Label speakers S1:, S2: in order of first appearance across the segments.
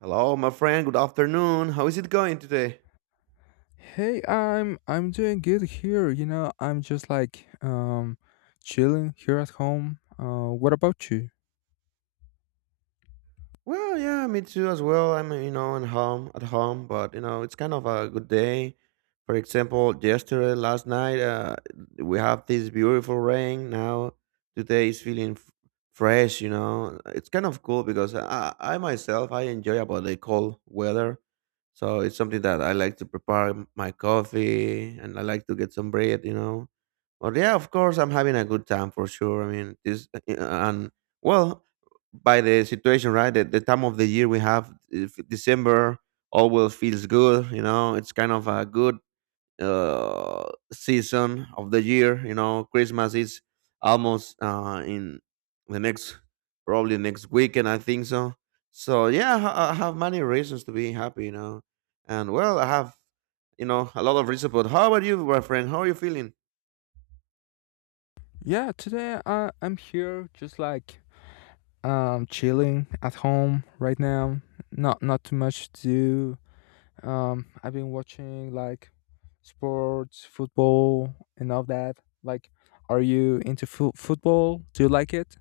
S1: Hello, my friend. Good afternoon. How is it going today?
S2: Hey, I'm doing good here. I'm just like chilling here at home. What about you?
S1: Well, yeah, me too as well. I'm, you know, at home, but you know, it's kind of a good day. For example, yesterday, last night, we have this beautiful rain. Now, today is feeling fresh. You know, it's kind of cool because I myself I enjoy about the cold weather. So it's something that I like to prepare my coffee and I like to get some bread, you know. But yeah, of course, I'm having a good time for sure. I mean, this and well, by the situation, right? The time of the year we have, if December, all will feels good. You know, it's kind of a good uh, season of the year. You know, Christmas is almost in the next, probably next weekend. I think so. So yeah, I have many reasons to be happy. You know, and well, I have you know a lot of reasons. But how about you, my friend? How are you feeling?
S2: Yeah, today I'm here just like chilling at home right now. Not too much to do. I've been watching like sports, football, and all that. Like, are you into football? Do you like it?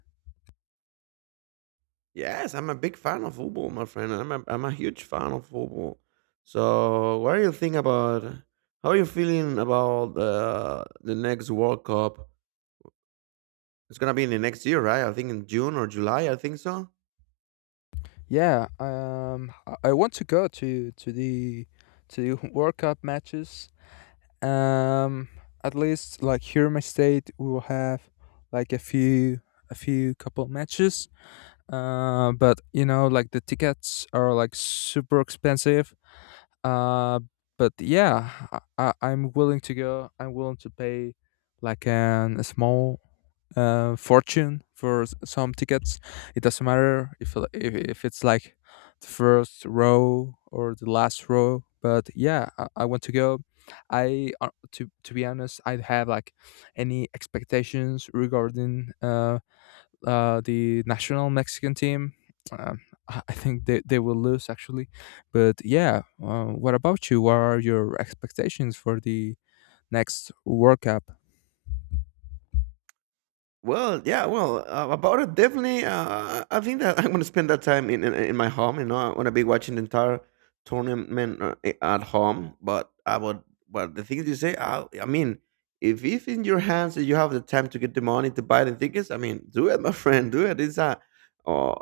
S1: Yes, I'm a big fan of football, my friend. I'm a huge fan of football. So what do you think about? How are you feeling about the next World Cup? It's gonna be in the next year, right? I think in June or July. I think so.
S2: Yeah. Um, I want to go to the World Cup matches. um at least like here in my state we will have like a few couple matches. But like the tickets are like super expensive. uh but yeah, I'm willing to go. I'm willing to pay like an a small fortune for some tickets. It doesn't matter if it's like the first row or the last row. But yeah, I want to go. I to be honest, I don't have like any expectations regarding the national Mexican team. Um, I think they will lose actually, but yeah. What about you? What are your expectations for the next World Cup?
S1: Well, yeah, well, about it, definitely. I think that I'm gonna spend that time in my home. You know, I'm gonna be watching the entire tournament at home. But I would, but the things you say, I mean, if in your hands and you have the time to get the money to buy the tickets, I mean, do it, my friend, do it. It's a uh,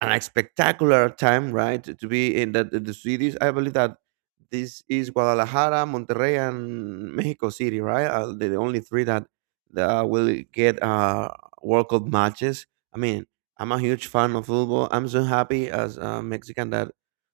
S1: an spectacular time, right? To be in the cities. I believe that this is Guadalajara, Monterrey, and Mexico City, right? The the only three that will get World Cup matches. I mean, I'm a huge fan of football. I'm so happy as a Mexican that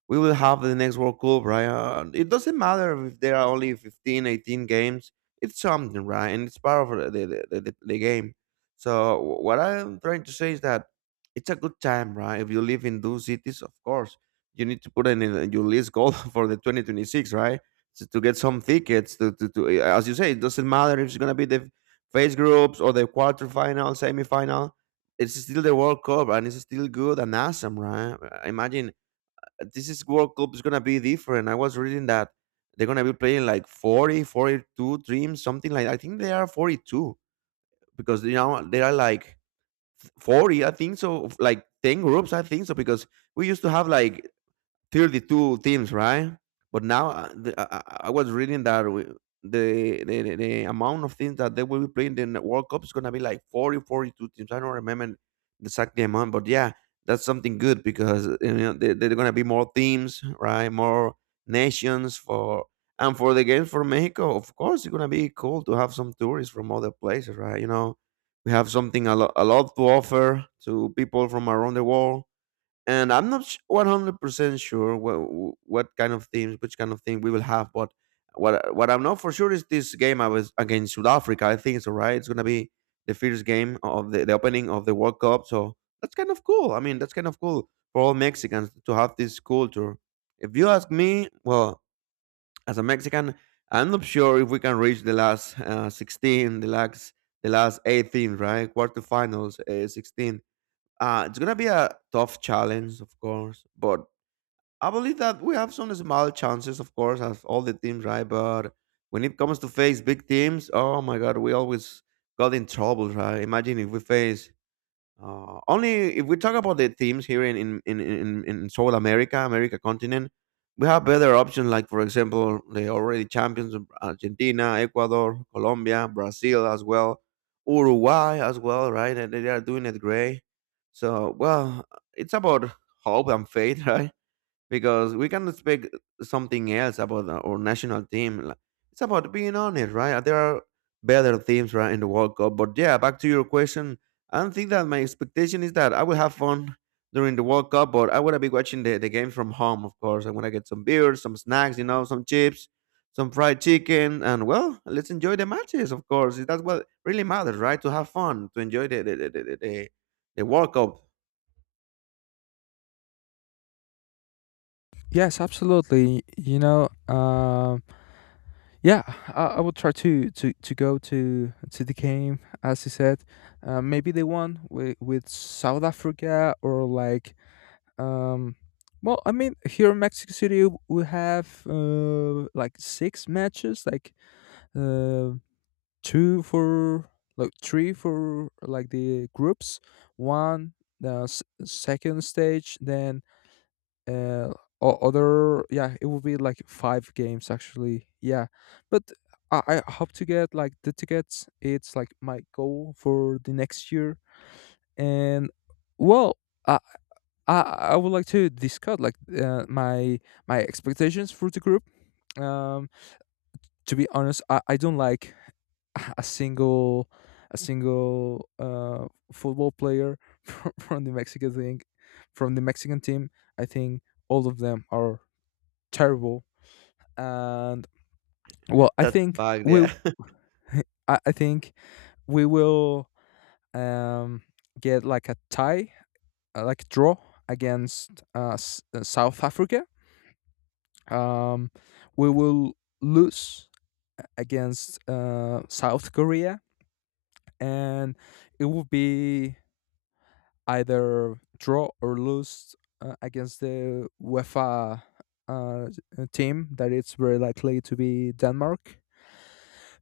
S1: we will have the next World Cup, right? It doesn't matter if there are only 15, 18 games. It's something, right? And it's part of the game. So what I'm trying to say is that it's a good time, right? If you live in those cities, of course, you need to put in your list goal for the 2026, right? To get some tickets, as you say, it doesn't matter if it's going to be the phase groups or the quarterfinal, semifinal. It's still the World Cup and it's still good and awesome, right? I imagine this is World Cup is gonna be different. I was reading that they're gonna be playing like 40, 42 teams, something like I think they are 42 because you know there are like 40, I think so, of, like 10 groups, I think so, because we used to have like 32 teams, right? But now the, I was reading that we, the amount of teams that they will be playing in the World Cup is going to be like 40, 42 teams. I don't remember the exact amount, but yeah, that's something good because you know they there are going to be more teams, right? More nations for and for the games for Mexico. Of course, it's going to be cool to have some tourists from other places, right? You know, we have something a lot to offer to people from around the world and I'm not 100% sure what kind of teams, which kind of thing we will have. But what I'm not for sure is this game I was against South Africa. I think it's all right. It's gonna be the first game of the opening of the World Cup. So that's kind of cool. I mean, that's kind of cool for all Mexicans to have this culture. If you ask me, well, as a Mexican, I'm not sure if we can reach the last 16, the last 18, right? Quarterfinals, 16, it's gonna be a tough challenge, of course, but I believe that we have some small chances, of course, as all the teams, right? But when it comes to face big teams, oh my God, we always got in trouble, right? Imagine if we face only if we talk about the themes here in South America, America continent, we have better options. Like for example, the already champions of Argentina, Ecuador, Colombia, Brazil as well, Uruguay as well, right? And they are doing it great. So well, it's about hope and faith, right? Because we cannot speak something else about our national team. Like, it's about being honest, right? There are better teams, right, in the World Cup. But yeah, back to your question, I don't think that my expectation is that I will have fun during the World Cup, but I want to be watching the games from home, of course. I want to get some beers, some snacks, you know, some chips, some fried chicken, and well, let's enjoy the matches, of course. That's what really matters, right? To have fun, to enjoy the World Cup.
S2: Yes, absolutely. Uh, Yeah, I would try to go to the game, as you said. Maybe the one with South Africa, or like, um, well, I mean, here in Mexico City, we have like six matches, like uh, two for, like three for like the groups, one the second stage, then uh other. Yeah, it would be like five games actually. Yeah, but I hope to get like the tickets. It's like my goal for the next year. And well, i i, I would like to discuss like my expectations for the group. um to be honest, I don't like a single a single football player from the mexican thing from the Mexican team. I think all of them are terrible. And well,
S1: That's a fact, yeah.
S2: I think we will um, get like a tie, like a draw against South Africa. Um, we will lose against South Korea, and it will be either draw or lose against the UEFA uh, team that it's very likely to be Denmark.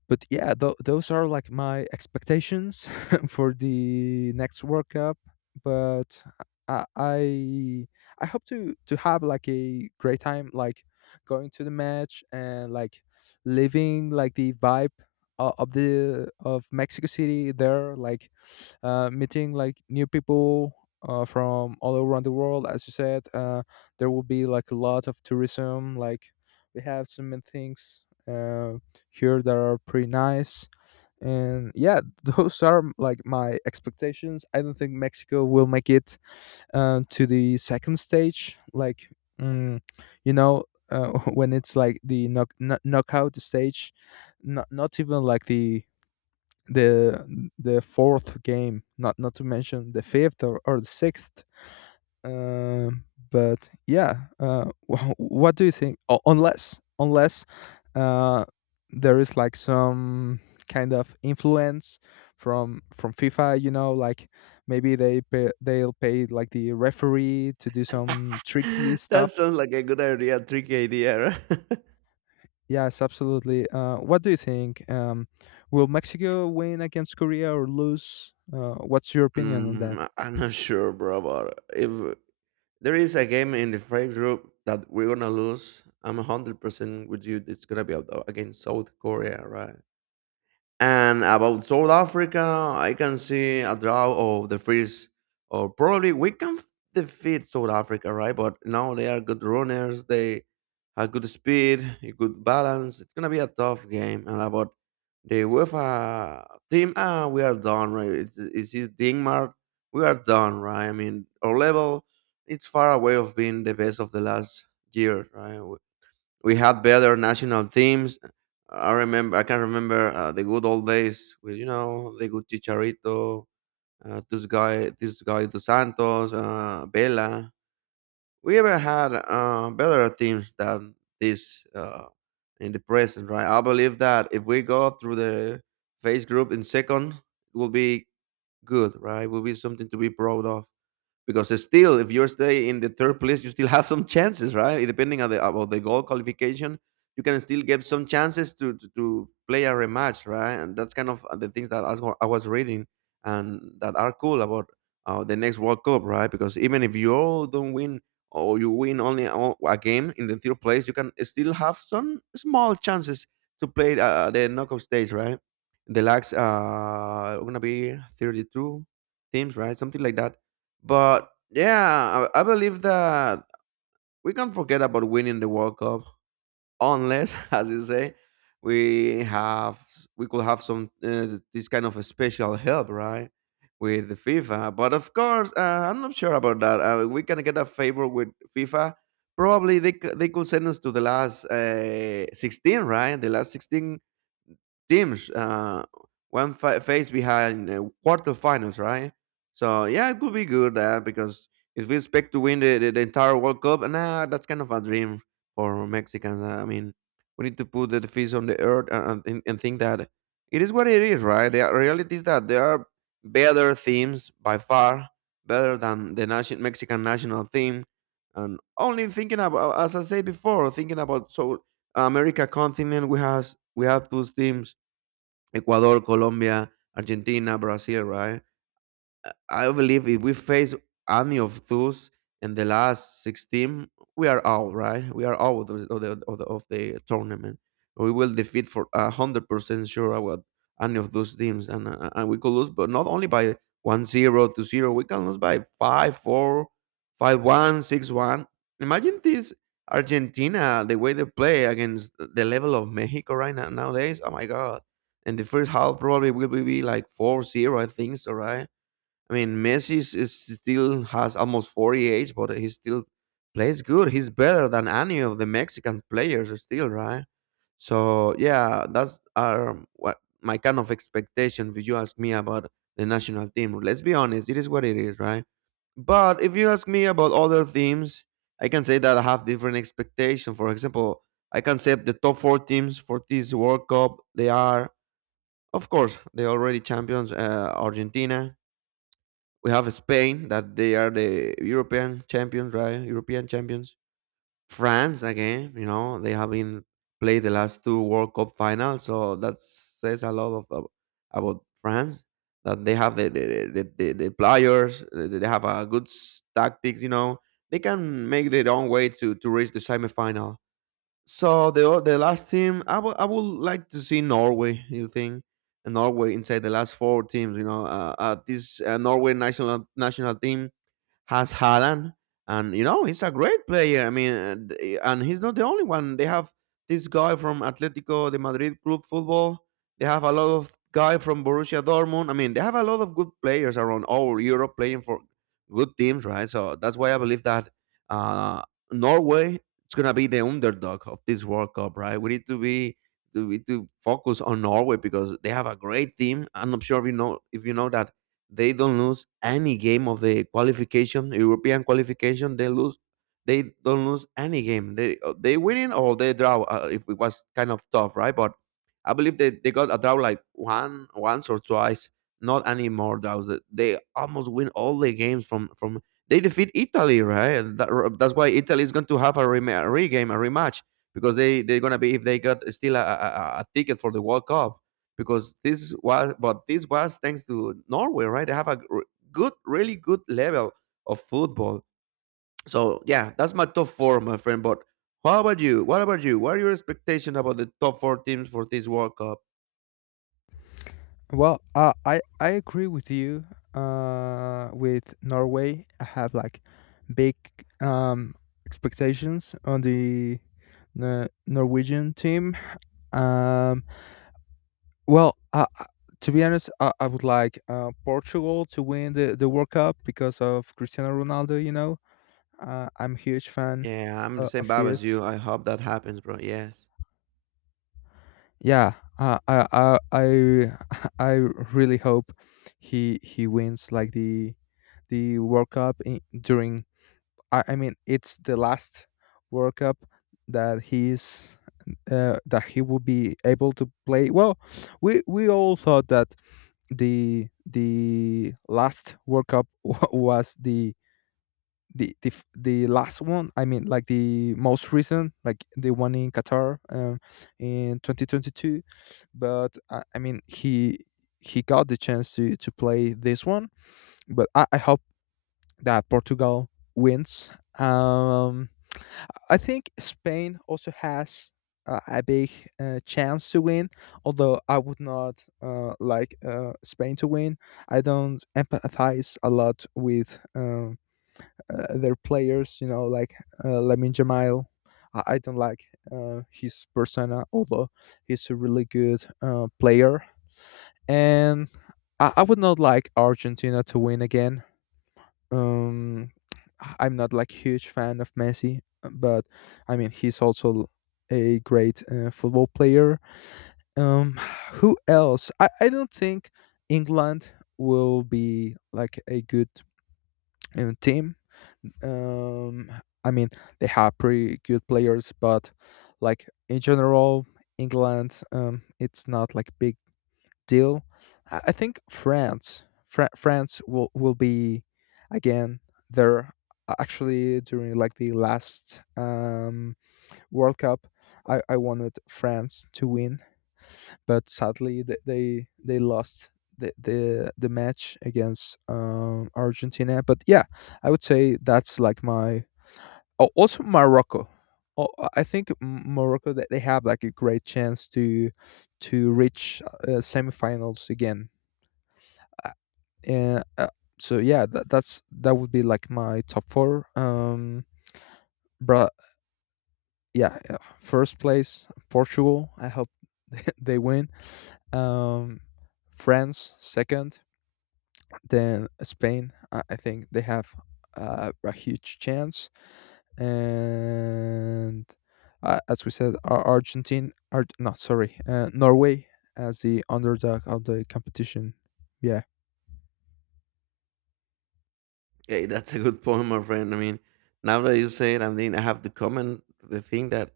S2: But yeah, those are like my expectations for the next World Cup. But I I I hope to have like a great time, like going to the match and like living like the vibe o- of the of Mexico City there, like meeting like new people from all around the world. As you said, there will be like a lot of tourism. Like we have so many things here that are pretty nice. And yeah, those are like my expectations. I don't think Mexico will make it to the second stage. Like, mm, you know, uh, when it's like the knockout stage, not even like the fourth game, not to mention the fifth or the sixth. Um, but yeah, what do you think? Unless uh, there is like some kind of influence from FIFA, like maybe they'll pay like the referee to do some tricky
S1: That
S2: stuff.
S1: sounds like a good idea, tricky idea, right?
S2: Yes, absolutely. What do you think? Will Mexico win against Korea or lose? What's your opinion on
S1: Mm,
S2: that?
S1: I'm not sure, bro, but if there is a game in the fight group that we're gonna lose, I'm 100% with you. It's gonna be against South Korea, right? And about South Africa, I can see a draw of the first, or probably we can defeat South Africa, right? But now they are good runners. They have good speed, a good balance. It's gonna be a tough game. And about the UEFA team, ah, we are done, right? It's Denmark. We are done, right? I mean, our level, it's far away of being the best of the last year, right? We had better national teams. I remember, I can remember the good old days with you know the good Chicharito, this guy Dos Santos, Vela. We ever had better teams than this in the present, right? I believe that if we go through the phase group in second, it will be good, right? It will be something to be proud of because it's still if you stay in the third place you still have some chances, right, depending on the about the goal qualification. You can still get some chances to play a rematch, right, and that's kind of the things that I was reading and that are cool about the next World Cup, right? Because even if you all don't win or you win only a game in the third place you can still have some small chances to play the knockout stage, right. The lags are gonna be 32 teams, right, something like that. But yeah, I believe that we can't forget about winning the World Cup unless, as you say, we have we could have some this kind of a special help, right, with the FIFA. But of course, I'm not sure about that. We can get a favor with FIFA. Probably they could send us to the last 16, right? The last 16 teams one phase behind quarterfinals, right? So yeah, it could be good because if we expect to win the entire World Cup, nah, that's kind of a dream for Mexicans. I mean, we need to put the feet on the earth and think that it is what it is, right? The reality is that there are better themes by far, better than the nation, Mexican national theme. And only thinking about, as I said before, thinking about so America continent, we have those themes Ecuador, Colombia, Argentina, Brasil, right? I believe if we face any of those in the last 16, we are out, right? We are out of the, of the, of the, of the tournament. We will defeat for a 100% sure about any of those teams. And we could lose, but not only by 1-0 to 0, we can lose by 5-4, 5-1, 6-1. Imagine this Argentina, the way they play against the level of Mexico right now nowadays. Oh my God. And the first half probably will be like 4-0 0, I think so, right? I mean, Messi is still has almost 48, but he still plays good. He's better than any of the Mexican players still, right? So yeah, that's are what my kind of expectation if you ask me about the national team. Let's be honest, it is what it is, right? But if you ask me about other teams, I can say that I have different expectation. For example, I can say the top four teams for this World Cup, they are, of course, the already champions, Argentina, we have Spain that they are the European champions, right? European champions. France again, you know, they have been played the last two World Cup finals, so that says a lot about France that they have the players, they have a good tactics, you know. They can make their own way to reach the semifinal. So the last team, I would like to see Norway. You think and Norway inside the last four teams? You know, this Norway national team has Haaland, and you know he's a great player. I mean, and he's not the only one. They have this guy from Atletico de Madrid Club Football. They have a lot of guy from Borussia Dortmund. I mean, they have a lot of good players around all Europe playing for good teams, right? So that's why I believe that uh, Norway is gonna be the underdog of this World Cup, right? We need to focus on Norway because they have a great team. I'm not sure if you know that they don't lose any game of the qualification, European qualification. They lose. They don't lose any game. They winning or they draw. If it was kind of tough, right? But I believe they got a draw like one once or twice. Not any more draws. They almost win all the games from. They defeat Italy, right? And that's why Italy is going to have a regame, a rematch because they're gonna be if they got still a ticket for the World Cup because this was thanks to Norway, right? They have good, really good level of football. So yeah, that's my top four, my friend. But how about you? What about you? What are your expectations about the top four teams for this World Cup?
S2: Well, I agree with you. With Norway, I have like big um expectations on the Norwegian team. Um, well, to be honest, I would like Portugal to win the World Cup because of Cristiano Ronaldo. I'm a huge fan
S1: Yeah, I'm the same
S2: of
S1: vibe
S2: his.
S1: as you. I hope that happens, bro. Yes.
S2: Yeah, I I really hope he wins like the World Cup in, during. I mean, it's the last World Cup that he's that he will be able to play. Well, we all thought that the last World Cup was the last one. I mean, like the most recent, like the one in Qatar, in 2022. But I mean, he got the chance to play this one. But I hope that Portugal wins. um I think Spain also has a big chance to win, although I would not like Spain to win. I don't empathize a lot with um their players. You know, like Lamin Jamal. I don't like his persona, although he's a really good player. And I would not like Argentina to win again. Um, I'm not like huge fan of Messi, but I mean he's also a great football player. Um, who else? I don't think England will be like a good team. um, I mean, they have pretty good players, but like in general, England, it's not like big deal. I think France will be again there. Actually, during like the last World Cup, I wanted France to win, but sadly they lost. The match against Argentina, but yeah, I would say that's like my... Oh, also Morocco. Oh, I think Morocco that they have like a great chance to reach semifinals again. Uh, and, uh, so yeah, that would be like my top four. But yeah, yeah, first place Portugal. I hope they win. Um, France second, then Spain. I think they have a huge chance. And as we said, no, sorry, Norway as the underdog of the competition. Yeah.
S1: Hey, that's a good point, my friend. I mean, now that you say it, I mean, I have to comment the thing that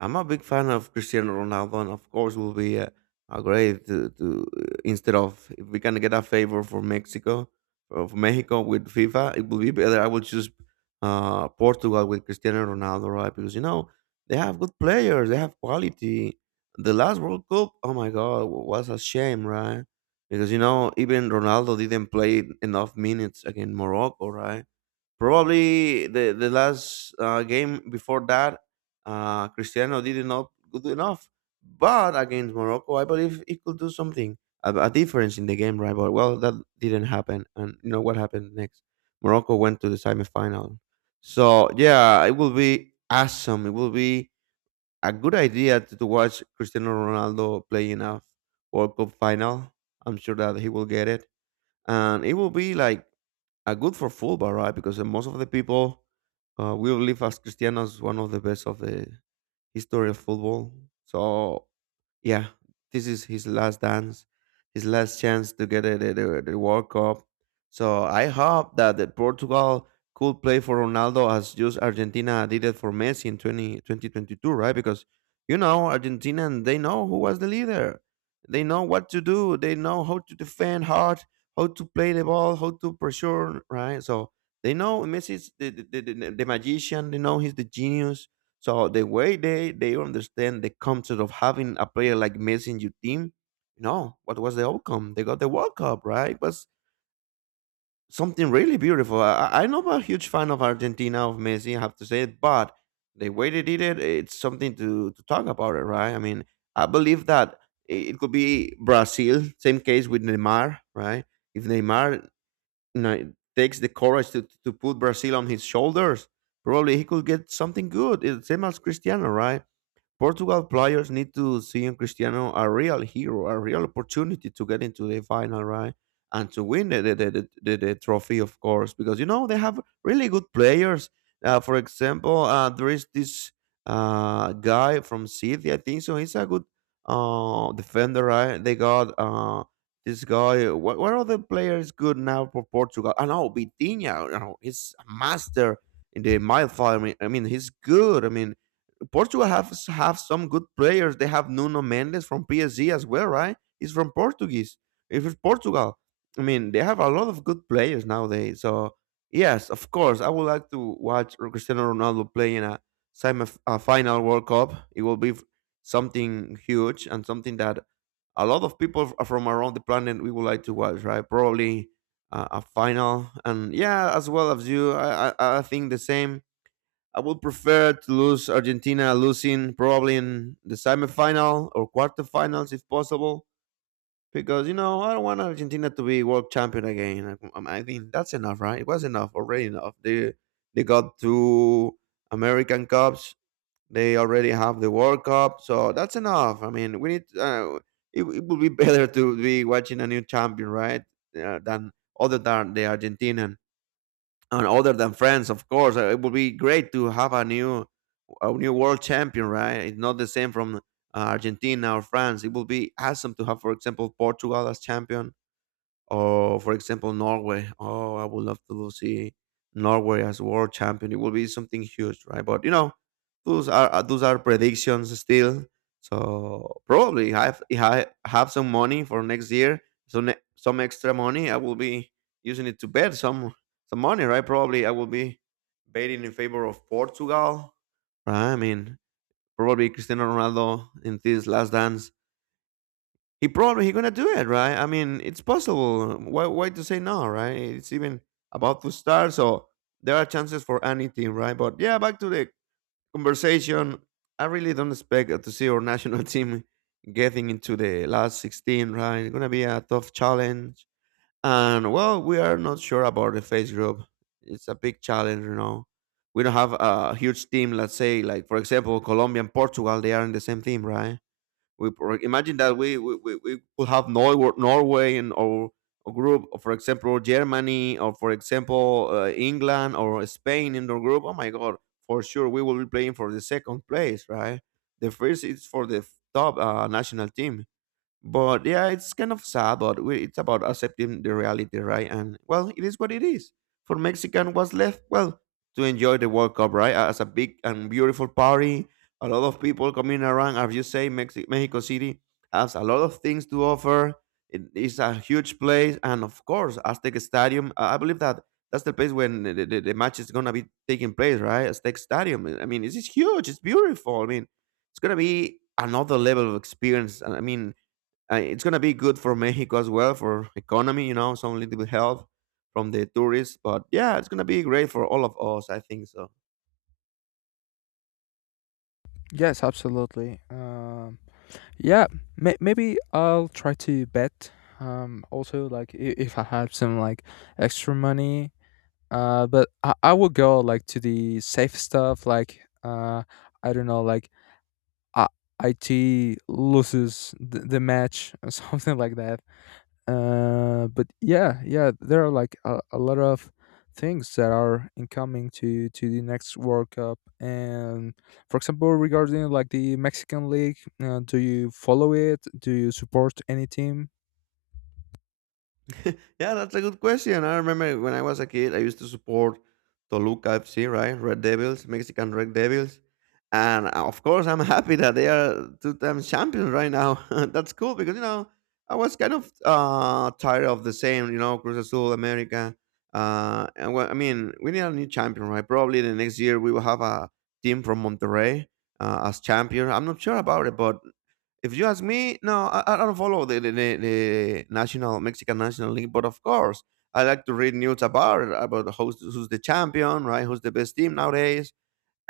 S1: I'm a big fan of Cristiano Ronaldo, and of course, will be a great to instead of if we can get a favor for Mexico of Mexico with FIFA, it will be better. I will choose Portugal with Cristiano Ronaldo, right? Because you know they have good players, they have quality. The last World Cup, oh my God, was a shame, right? Because you know, even Ronaldo didn't play enough minutes against Morocco, right? Probably the last game before that, Cristiano did not good enough. But against Morocco, I believe he could do something, a difference in the game, right? But well, that didn't happen, and you know what happened next? Morocco went to the semifinal. So yeah, it will be awesome. It will be a good idea to watch Cristiano Ronaldo play in a World Cup final. I'm sure that he will get it, and it will be like a good for football, right? Because most of the people will live as Cristiano as one of the best of the history of football. So yeah, this is his last dance, his last chance to get the World Cup. So I hope that the Portugal could play for Ronaldo as just Argentina did it for Messi in 20 2022, right? Because, you know, Argentina, and they know who was the leader. They know what to do. They know how to defend hard, how to play the ball, how to pressure, right? So they know Messi's the magician. They know he's the genius so the way they understand the concept of having a player like Messi in your team, you know, what was the outcome? They got the World Cup, right? It was something really beautiful. I'm not a huge fan of Argentina of Messi, I have to say it, but the way they did it, it's something to talk about it, right? I mean, I believe that it could be Brazil, same case with Neymar, right? If Neymar you know, takes the courage to put Brazil on his shoulders, probably he could get something good. It's same as Cristiano, right? Portugal players need to see in Cristiano a real hero, a real opportunity to get into the final, right? And to win the trophy, of course, because you know they have really good players. For example, there is this guy from City, I think so. He's a good defender, right? They got this guy. What other player is good now for Portugal? I know Vitinha. You know, he's a master in the midfield. I mean, he's good. I mean, Portugal have some good players. They have Nuno Mendes from PSG as well, right? He's from Portuguese. If it's Portugal, I mean, they have a lot of good players nowadays. So yes, of course, I would like to watch Cristiano Ronaldo play in a semi a final World Cup. It will be something huge and something that a lot of people from around the planet we would like to watch, right? Probably a final, and yeah, as well as you, I think the same. I would prefer to lose Argentina losing probably in the semifinal or quarterfinals if possible. Because you know I don't want Argentina to be world champion again. Think that's enough, right? It was enough already. Enough. They got two American cups. They already have the World Cup, so that's enough. I mean, we need. It it would be better to be watching a new champion, right? Than other than the Argentinian and other than France, of course, it would be great to have a new world champion, right? It's not the same from Argentina or France. It would be awesome to have, for example, Portugal as champion or for example Norway. Oh, I would love to see Norway as world champion. It will be something huge, right? But you know, those are predictions still. So probably have if I have some money for next year, so some extra money, I will be using it to bet some money, right? Probably I will be betting in favor of Portugal. Right? I mean, probably Cristiano Ronaldo in this last dance he probably he gonna do it, right? I mean, it's possible. Why to say no, right? It's even about to start, so there are chances for anything, right? But yeah, back to the conversation. I really don't expect to see our national team getting into the last 16, right? It's gonna be a tough challenge, and well, we are not sure about the face group. It's a big challenge, you know. We don't have a huge team. Let's say, like for example, Colombia and Portugal. They are in the same team, right? Imagine that we could have Norway in our group, or for example Germany, or for example England or Spain in the group. Oh my God, for sure we will be playing for the second place, right? The first is for the top national team. But yeah, it's kind of sad, but we, it's about accepting the reality, right? And well, it is what it is. For Mexican, what's left? Well, to enjoy the World Cup, right? As a big and beautiful party, a lot of people coming around. As you say, Mexico City has a lot of things to offer. It is a huge place, and of course, Aztec Stadium. I believe that that's the place when the match is gonna be taking place, right? Aztec Stadium. I mean, it's huge. It's beautiful. I mean, it's gonna be another level of experience. And I mean it's gonna be good for Mexico as well for economy. You know, some little bit help from the tourists, but yeah, it's gonna be great for all of us. I think so.
S2: Yes, absolutely. Yeah, maybe I'll try to bet. Also, like if I have some like extra money, but I would go like to the safe stuff, like I don't know, like I- IT loses the match or something like that. But yeah, yeah, there are like a lot of things that are incoming to the next World Cup. And for example, regarding like the Mexican League, do you follow it? Do you support any team?
S1: yeah, that's a good question. I remember when I was a kid, I used to support Toluca FC, right? Red Devils, Mexican Red Devils. And Of course, I'm happy that they are two times champions right now. That's cool because, I was kind of tired of the same, Cruz Azul, America. And well, I mean, We need a new champion, right? Probably the next year we will have a team from Monterrey as champion. I'm not sure about it, but if you ask me, no, I don't follow the national Mexican national league, but of course, I like to read news about it, about who's the champion, right? Who's the best team nowadays?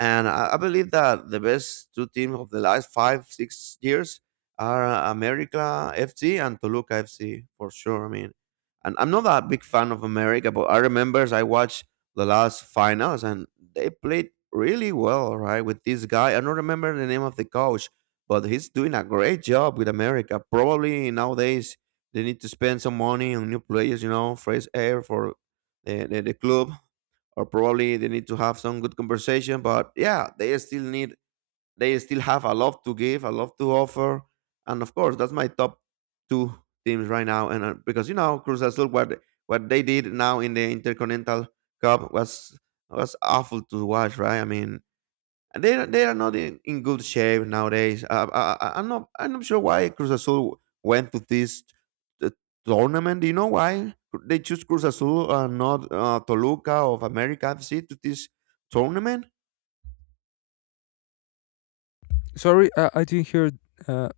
S1: And I believe that the best two teams of the last five, 6 years are America FC and Toluca FC for sure. I mean, and I'm not that big fan of America, but I remember I watched the last finals and they played really well, right? With this guy, I don't remember the name of the coach, but he's doing a great job with America. Probably nowadays they need to spend some money on new players, fresh air for the club, or probably they need to have some good conversation. But yeah, they still have a lot to give, a lot to offer, and of course that's my top two teams right now. And Because you know Cruz Azul, what they did now in the Intercontinental Cup was awful to watch, right? I mean, they are not in, in good shape nowadays. I'm not sure why Cruz Azul went to this uh, tournament. Do you know why they choose Cruz Azul and not Toluca of America FC to this tournament?
S2: Sorry, I didn't hear uh,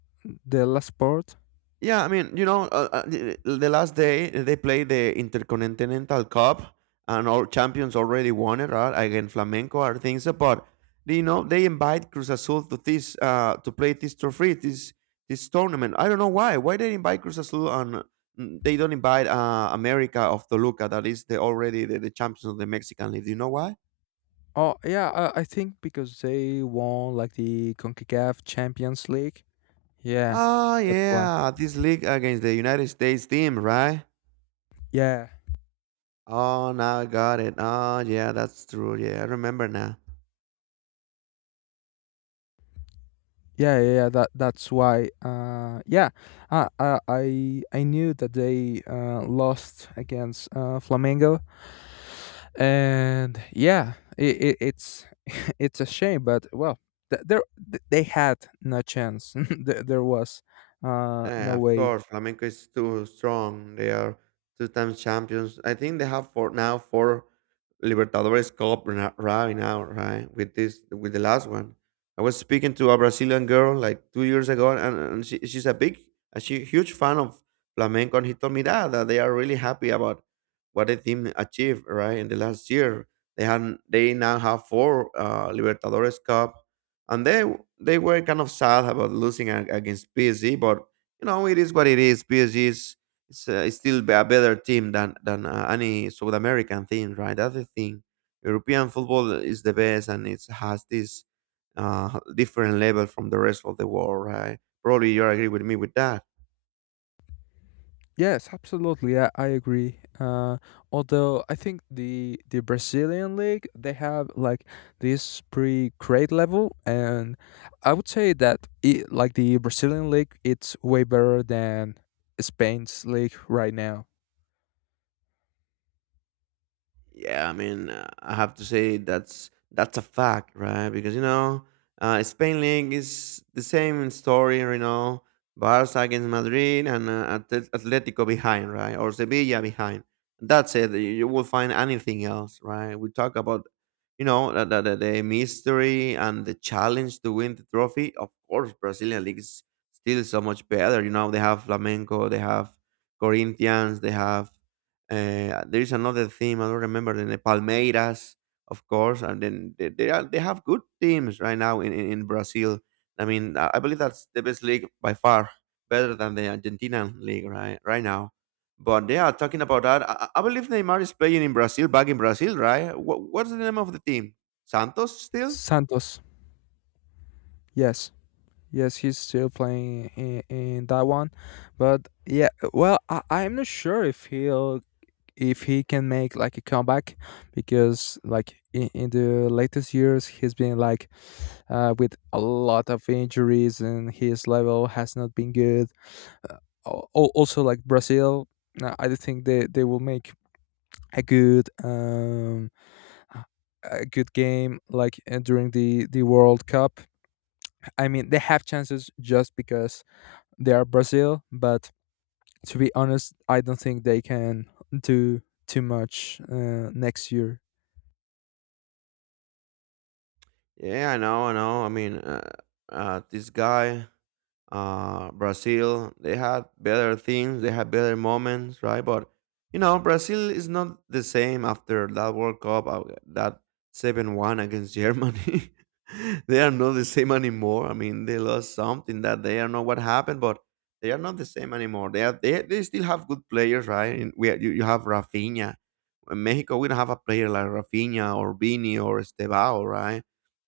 S2: the last part.
S1: Yeah, I mean, the last day they played the Intercontinental Cup, and all champions already won it, right? Against Flamenco, or things. But you know, they invite Cruz Azul to this to play this trophy, this tournament. I don't know why. Why they invite Cruz Azul and they don't invite America of Toluca, that is the already the champions of the Mexican League. Do you know why?
S2: Oh yeah, I think because they won like the Concacaf Champions League. Yeah,
S1: Ah,
S2: that's why.
S1: yeah, this league against the United States team, right?
S2: Yeah.
S1: Oh, now I got it. Oh, yeah, that's true. Yeah, I remember now.
S2: Yeah, yeah, yeah. That's why. Yeah, I knew that they lost against Flamengo, and yeah, it's it's a shame. But well, th- there they had no chance. There was no
S1: Yeah, of
S2: way.
S1: course, Flamenco is too strong. They are two times champions. I think they have four, now four Libertadores Cup right now, right? With this, with the last one. I was speaking to a Brazilian girl like 2 years ago, and, she's a big, a she, huge fan of flamenco, and he told me that they are really happy about what the team achieved, right? In the last year, they now have four Libertadores Cup, and they were kind of sad about against PSG, but you know, it is what it is. PSG is it's still a better team than any South American team, right? That's the thing. European football is the best, and it has this different level from the rest of the world, right? Probably you agree with me with that.
S2: Yes, absolutely. I agree. Although I think the Brazilian league they have like this pre grade level, and I would say that like the Brazilian league, it's way better than Spain's league right now.
S1: Yeah, I mean, I have to say that's a fact, right? Because you know, Spain League is the same story, you know, Barca against Madrid and Atletico behind, right, or Sevilla behind. That's it. You will find anything else, right? We talk about, you know, the mystery and the challenge to win the trophy. Of course, Brazilian league is still so much better. You know, they have Flamengo, they have Corinthians, they have there's another team, I don't remember the name, Palmeiras, of course, and then they have good teams right now in, in Brazil. I mean, I believe that's the best league by far, better than the Argentinian league right now. But they are talking about that. I I believe Neymar is playing in Brazil, back in Brazil, right? What's the name of the team? Santos still?
S2: Santos, yes, yes, he's still playing in that one, but yeah, well, I'm not sure if he can make like a comeback, because like in the latest years he's been like with a lot of injuries and his level has not been good. uh, Also, like Brazil. I do think they will make a good um a good game, like during the World Cup. I mean they have chances just because they are Brazil, but to be honest, I don't think they can do too much next year.
S1: Yeah, I know, I know. I mean, this guy. Brazil. They had better things, they had better moments, right? But you know, Brazil is not the same after that World Cup, that 7-1 against Germany. They are not the same anymore. I mean, they lost something that they don't know what happened, but they are not the same anymore. They are, they still have good players, right? And we you, you have Rafinha. In Mexico, we don't have a player like Rafinha or Vini or Estebao, right?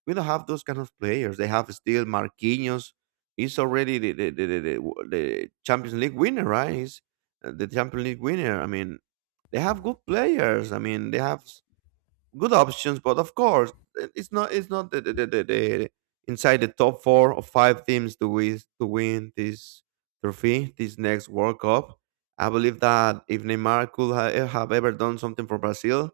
S1: We don't have those kind of players. They have still Marquinhos. He's already the Champions League winner, right? He's the Champions League winner. I mean, they have good players. I mean, good options, but of course, it's not the inside the top 4 or 5 teams to win this trophy, this next World Cup. I believe that if Neymar could have ever done something for Brazil,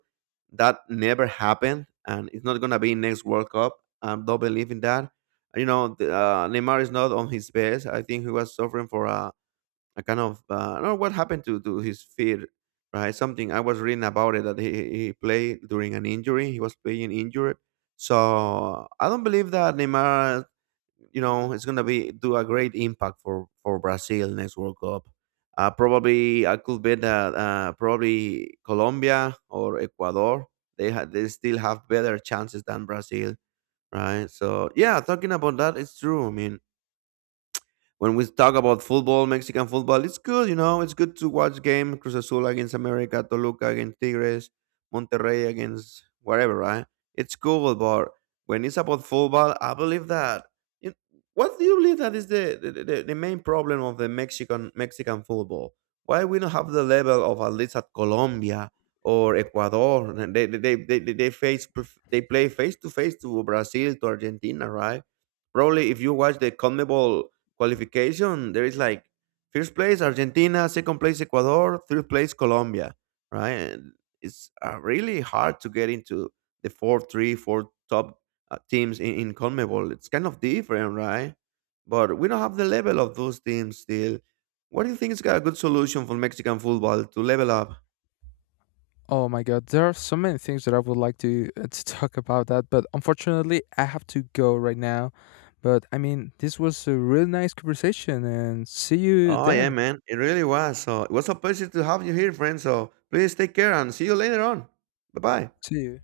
S1: that never happened, and it's not gonna be next World Cup. I don't believe in that. You know, Neymar is not on his best. I think he was suffering for a kind of I don't know what happened to his feet, right? Something I was reading about it, that he played during an injury. He was playing injured, so I don't believe that Neymar, you know, is gonna be do a great impact for Brazil next World Cup. Probably I could bet that probably Colombia or Ecuador, they still have better chances than Brazil, right? So yeah, talking about that, it's true. I mean, when we talk about football, Mexican football, it's good, you know, it's good to watch game Cruz Azul against America, Toluca against Tigres, Monterrey against whatever, right? It's cool, but when it's about football, I believe that. you- What do you believe that is the main problem of the Mexican Mexican football? Why we don't have the level of at least at Colombia or Ecuador? And They they they play face to face to Brazil, to Argentina, right? Probably if you watch the CONMEBOL qualification, there is like 1st place Argentina, 2nd place Ecuador, 3rd place Colombia, right? And it's really hard to get into four top teams in, CONMEBOL. It's kind of different, right? But we don't have the level of those teams still. What do you think is a good solution for Mexican football to level up?
S2: Oh my God, there are so many things that I would like to talk about that, but unfortunately, I have to go right now. But I mean, this was a really nice conversation, and see you
S1: Oh yeah,
S2: then.
S1: man, it really was. So it was a pleasure to have you here, friend. So please take care and see you later on. Bye bye.
S2: See you.